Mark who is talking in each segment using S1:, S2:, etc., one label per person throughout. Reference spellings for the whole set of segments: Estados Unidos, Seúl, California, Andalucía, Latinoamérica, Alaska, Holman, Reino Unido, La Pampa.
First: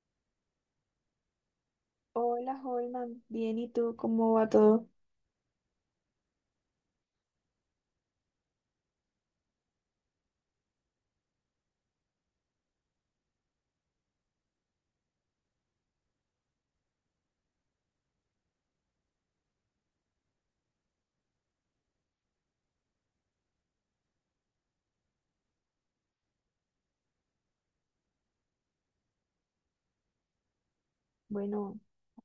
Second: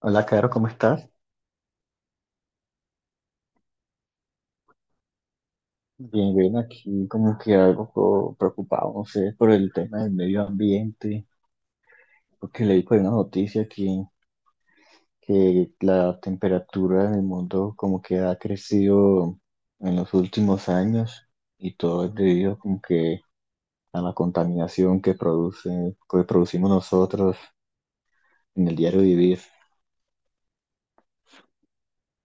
S1: Hola, Caro, ¿cómo estás?
S2: Hola, Holman. Bien, ¿y tú cómo va todo?
S1: Bien, bien, aquí como que algo preocupado, no sé, por el tema del medio ambiente, porque leí por una noticia que la temperatura en el mundo como que ha crecido en los últimos años y todo es debido como que a la contaminación que que producimos nosotros en el diario vivir.
S2: Bueno,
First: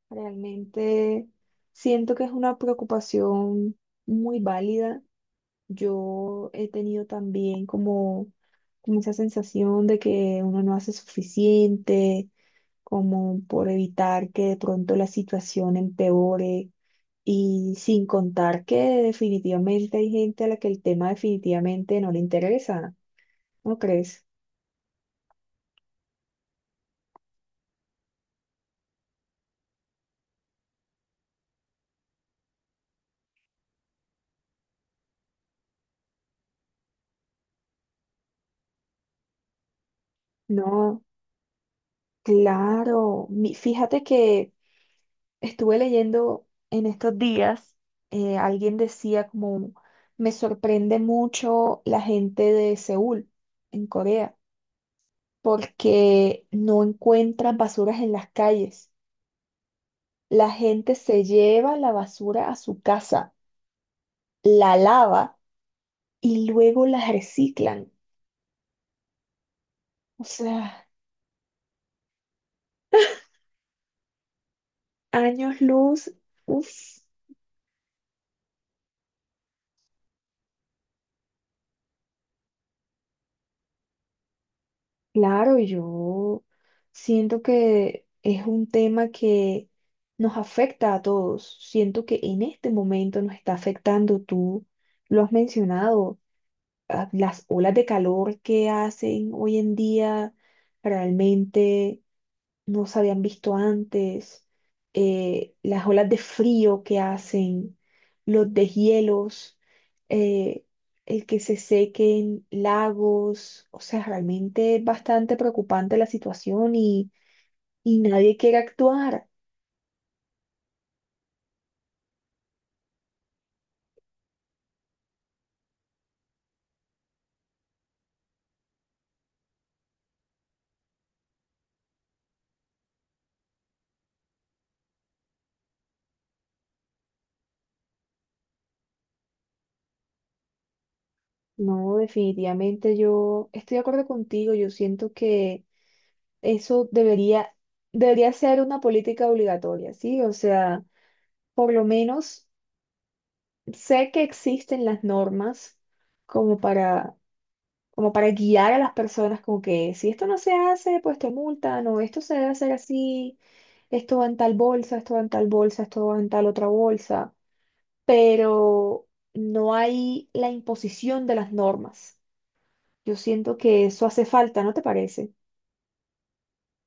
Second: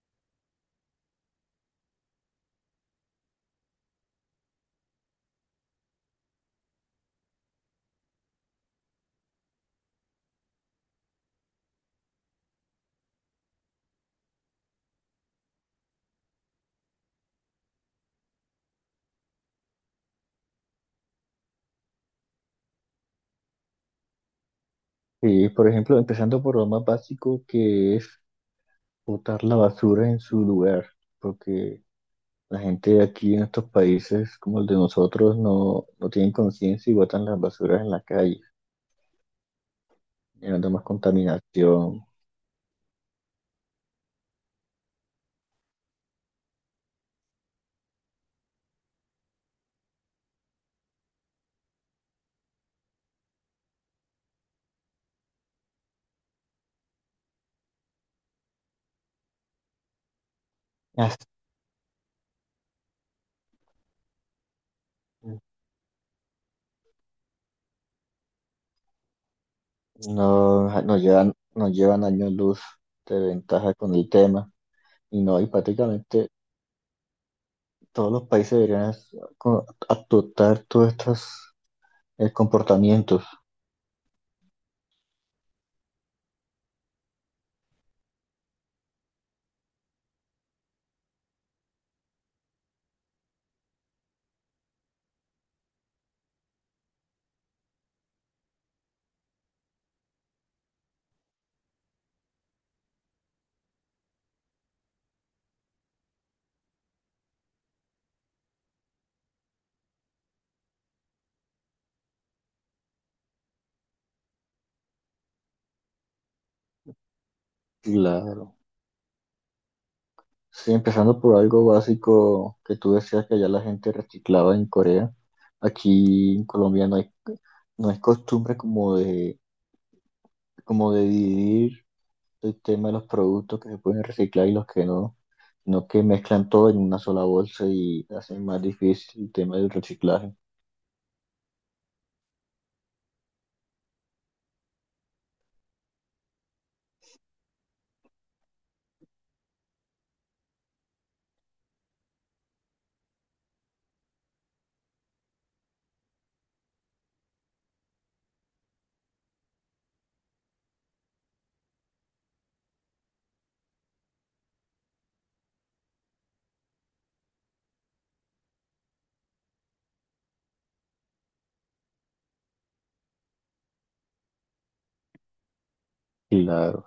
S2: realmente siento que es una preocupación muy válida. Yo he tenido también como esa sensación de que uno no hace suficiente, como por evitar que de pronto la situación empeore. Y sin contar que definitivamente hay gente a la que el tema definitivamente no le interesa, ¿no crees?
S1: Y, por ejemplo, empezando por lo más básico que es botar la basura en su lugar, porque la gente de aquí en estos países como el de nosotros no tienen conciencia y botan las basuras en la calle, llevando más
S2: No.
S1: contaminación.
S2: Claro, fíjate que estuve leyendo en estos días, alguien decía como, me sorprende mucho la gente de Seúl, en Corea, porque no encuentran basuras en las calles. La gente se
S1: As-
S2: lleva la basura a su casa, la lava y luego la reciclan. O
S1: No,
S2: sea,
S1: nos llevan años luz de ventaja con el tema. Y no, y
S2: años luz,
S1: prácticamente
S2: uff.
S1: todos los países deberían adoptar todos estos comportamientos.
S2: Claro, yo siento que es un tema que nos afecta a todos. Siento que en este momento nos está afectando, tú lo has mencionado, ah, las olas de calor que hacen hoy en día realmente no se habían visto antes, las olas de frío que hacen, los deshielos, eh, el que se sequen lagos, o sea, realmente es bastante preocupante la situación y nadie
S1: Claro.
S2: quiere actuar.
S1: Sí, empezando por algo básico que tú decías que allá la gente reciclaba en Corea. Aquí en Colombia no hay costumbre como de dividir el tema de los productos que se pueden reciclar y los que no, sino que mezclan todo en una sola bolsa y hacen más difícil el tema del reciclaje.
S2: No, definitivamente yo estoy de acuerdo contigo, yo siento que eso debería, debería ser una política obligatoria, ¿sí? O sea, por lo menos sé que existen las normas como para, como para guiar a las personas, como que si esto no se hace, pues te multan, o esto se debe hacer así, esto va en tal bolsa, esto va en tal bolsa, esto va en tal otra bolsa, pero no hay la imposición de las normas. Yo siento que eso hace falta, ¿no te parece?
S1: Claro.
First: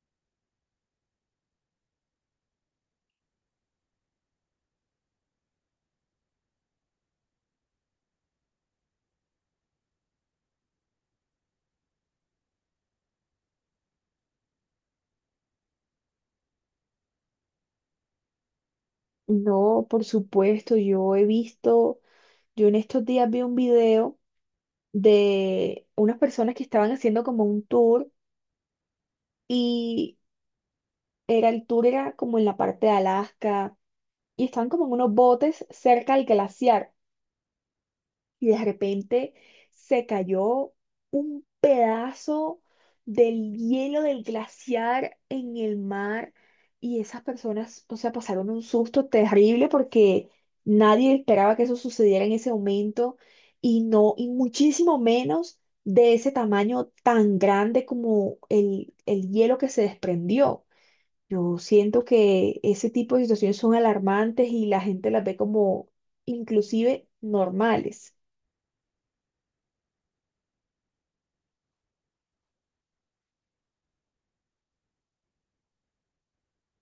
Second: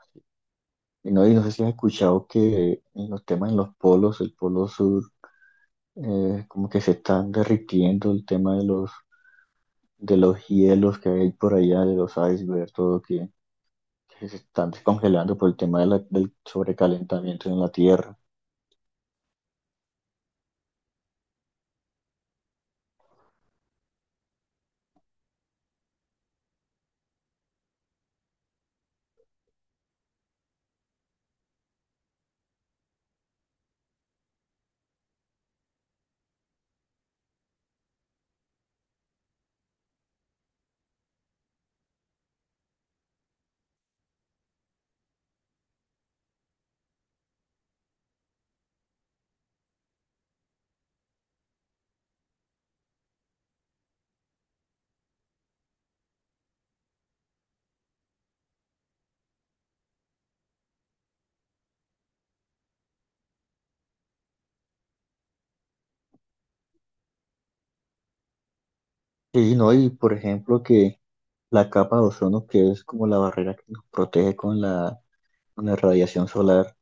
S1: Y no sé si has escuchado que en los temas en los polos, el polo sur, como que se están derritiendo el tema de de los hielos que hay por allá, de los icebergs, que se están descongelando por el tema de del sobrecalentamiento en la Tierra.
S2: No, por supuesto, yo he visto, yo en estos días vi un video de unas personas que estaban haciendo como un tour. Y Era el tour era como en la parte de Alaska y estaban como en unos botes cerca del glaciar y de repente se cayó un pedazo del hielo del glaciar en el mar y esas personas, o sea, pasaron un susto terrible porque nadie esperaba que eso sucediera en ese momento y no, y muchísimo menos de ese tamaño tan grande como el hielo que se desprendió. Yo siento que ese tipo de situaciones son alarmantes y la gente las ve como inclusive normales.
S1: Y no, y por ejemplo que la capa de ozono, que es como la barrera que nos protege con con la radiación solar,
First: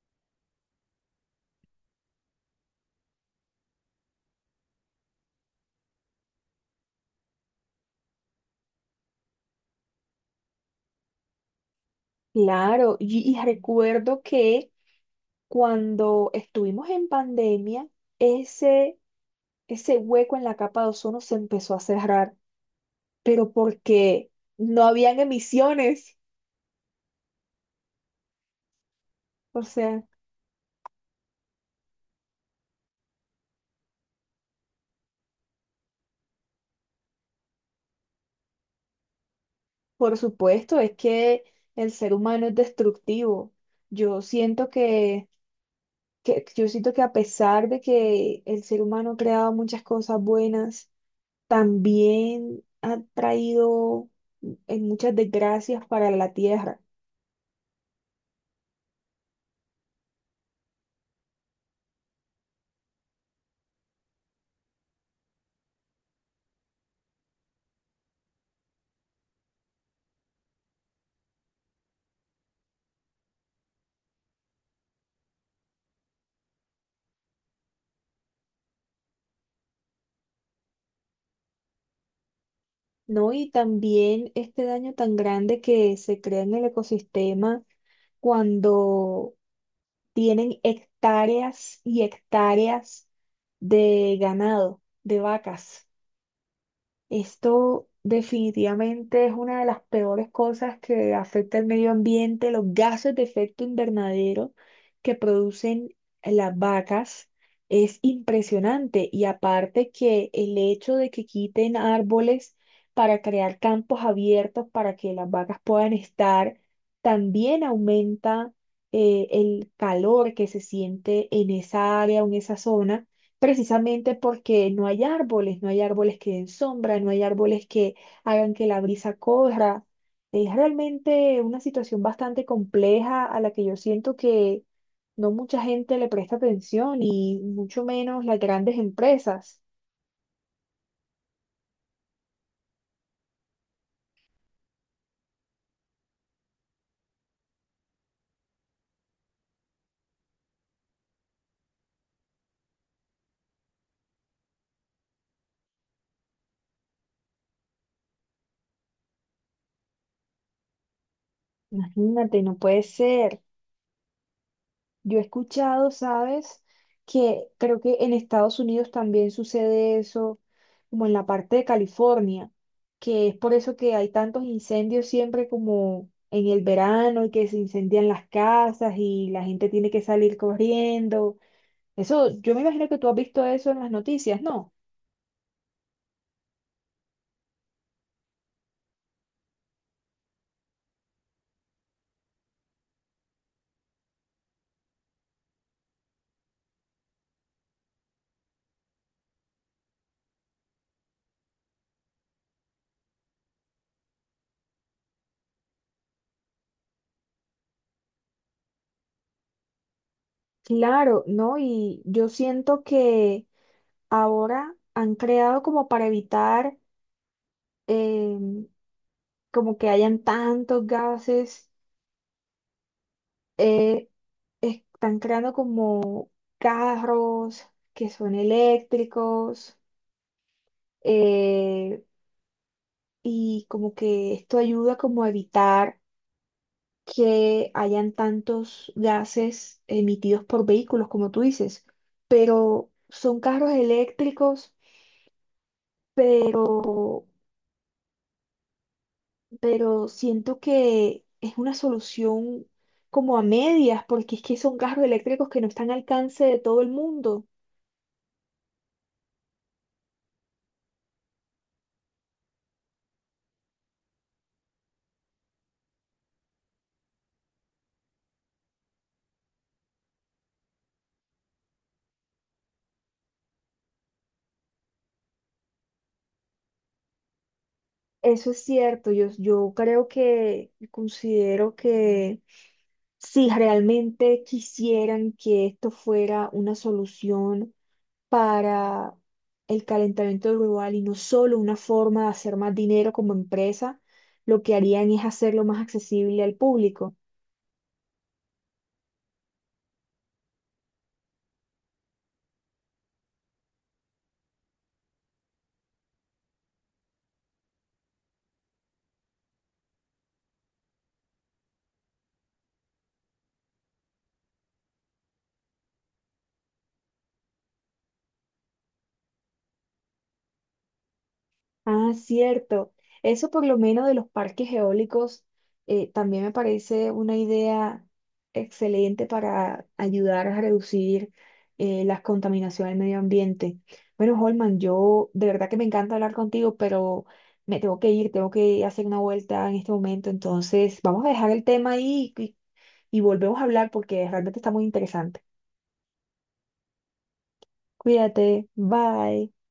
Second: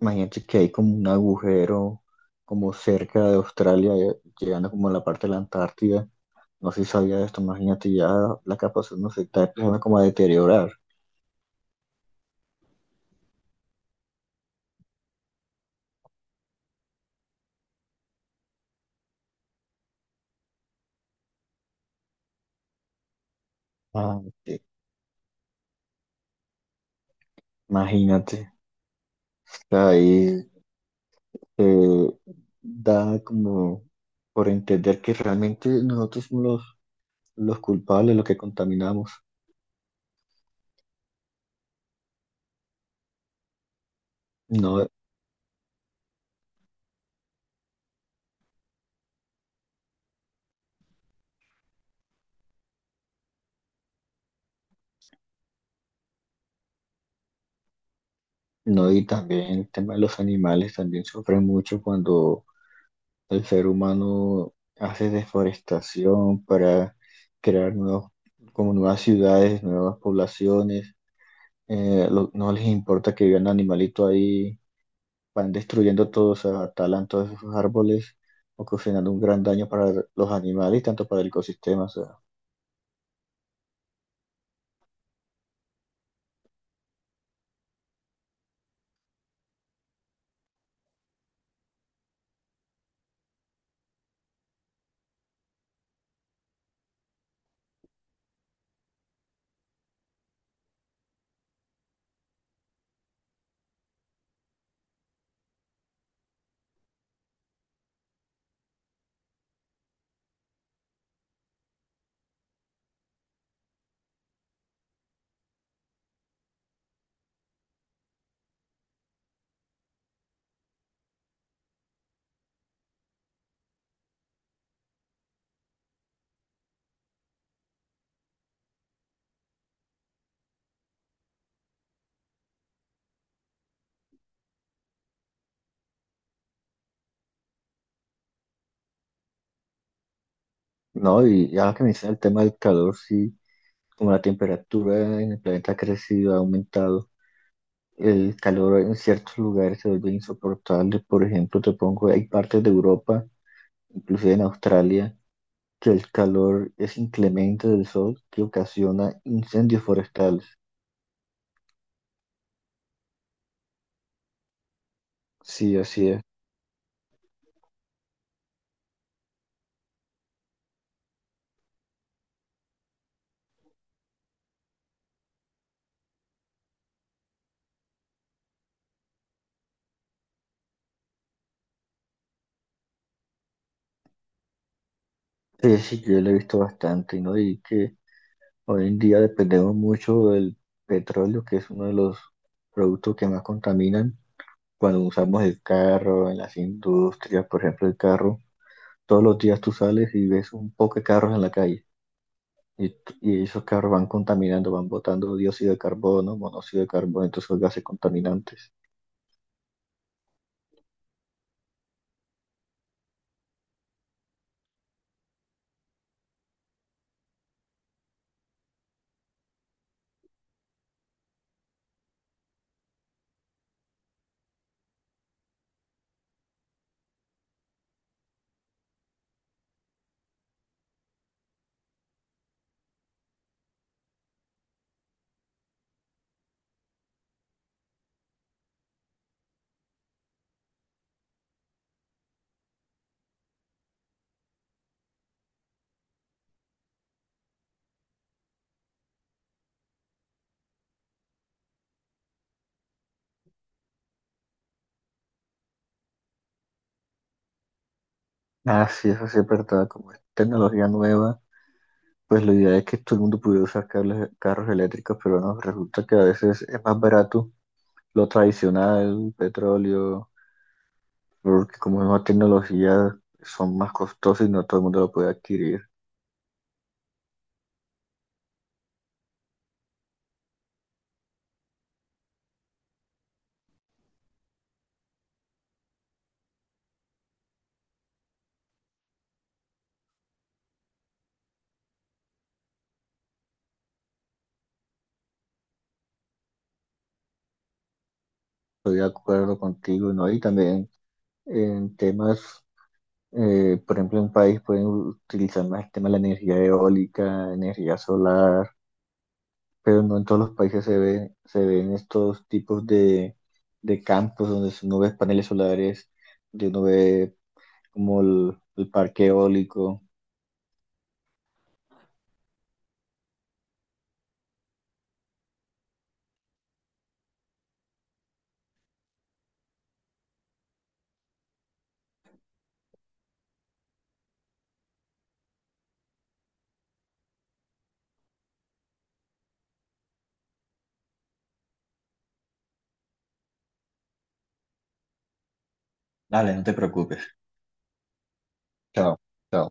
S1: imagínate que hay como un agujero como cerca de Australia, llegando como a la parte de la Antártida. No sé si sabía esto, imagínate ya la capa de ozono se está empezando como a deteriorar.
S2: Claro, y recuerdo que cuando estuvimos en pandemia, ese, ese hueco en la capa de ozono se empezó a cerrar, pero
S1: Ah,
S2: porque
S1: sí,
S2: no habían emisiones.
S1: imagínate,
S2: O sea,
S1: ahí eh, da como por entender que realmente nosotros somos los culpables, los que contaminamos.
S2: por supuesto, es que el ser humano es destructivo. Yo siento
S1: No,
S2: que Yo siento que a pesar de que el ser humano ha creado muchas cosas buenas, también ha traído en muchas desgracias para la tierra,
S1: no, y también el tema de los animales también sufren mucho cuando el ser humano hace deforestación para crear como nuevas ciudades, nuevas poblaciones. No les importa que vivan animalitos ahí, van destruyendo todos, o sea, talan todos esos árboles, ocasionando un gran daño para los animales y tanto para el ecosistema. O sea,
S2: ¿no? Y también este daño tan grande que se crea en el ecosistema cuando tienen hectáreas y hectáreas de ganado, de vacas. Esto definitivamente es una de las peores cosas que afecta al medio ambiente, los gases de efecto invernadero que producen las vacas. Es impresionante y aparte que el hecho de que quiten árboles para crear campos abiertos para que las vacas puedan estar, también aumenta el calor que se siente en esa área o en esa zona precisamente porque no hay árboles, no hay árboles que den sombra, no hay árboles que hagan que la brisa corra. Es realmente una situación bastante compleja a la que yo siento que no mucha gente le presta atención y mucho menos las grandes empresas.
S1: no, y ahora que me el tema del calor, sí, como la temperatura en el planeta ha crecido, ha aumentado, el calor en ciertos lugares se vuelve insoportable. Por ejemplo, te pongo, hay partes de Europa, inclusive en Australia, que el calor es inclemente del sol que ocasiona incendios forestales.
S2: Imagínate, no puede ser. Yo he
S1: Sí,
S2: escuchado,
S1: así es.
S2: ¿sabes? Que creo que en Estados Unidos también sucede eso, como en la parte de California, que es por eso que hay tantos incendios siempre como en el verano y que se incendian las casas y la gente tiene que salir corriendo. Eso, yo me imagino que tú has visto eso en las noticias, ¿no?
S1: Sí, sí, yo lo he visto bastante, ¿no? Y que hoy en día dependemos mucho del petróleo, que es uno de los productos que más contaminan cuando usamos el carro, en las industrias, por ejemplo, el carro, todos los días tú sales y ves un poco de carros en la calle y, y esos carros van contaminando, van botando dióxido de carbono, monóxido de carbono, entonces son gases contaminantes.
S2: Claro, ¿no? Y yo siento que ahora han creado como para evitar em, como que hayan tantos gases eh, están creando como carros que son eléctricos eh, y como que esto ayuda como a evitar que hayan tantos gases emitidos por vehículos, como tú dices, pero son carros eléctricos, pero, pero siento que es una solución como a medias, porque es que son carros eléctricos que no están al alcance de todo el mundo.
S1: Ah, sí, eso sí es verdad, como es tecnología nueva, pues la idea es que todo el mundo pudiera usar carros eléctricos, pero no, resulta que a veces es más barato lo tradicional, petróleo, porque como es nueva tecnología, son más costosos y no todo el mundo lo puede adquirir.
S2: Eso es cierto, yo creo que considero que si realmente quisieran que esto fuera una solución para el calentamiento global y no solo una forma de hacer más dinero como empresa, lo que harían es hacerlo más accesible al público.
S1: Estoy de acuerdo contigo, ¿no? Y también en temas, por ejemplo, en un país pueden utilizar más el tema de la energía eólica, energía solar, pero no en todos los países se ven estos tipos de campos donde uno ve paneles solares, donde uno ve como el parque eólico.
S2: Ah, cierto. Eso por lo menos de los parques eólicos también me parece una idea excelente para ayudar a reducir las contaminaciones del medio ambiente. Bueno, Holman, yo de verdad que me encanta hablar contigo, pero me tengo que ir, tengo que hacer una vuelta en este momento. Entonces, vamos a dejar el tema ahí y volvemos a hablar porque realmente está muy interesante.
S1: Dale, no te preocupes.
S2: Cuídate,
S1: Chao.
S2: bye.
S1: Chao.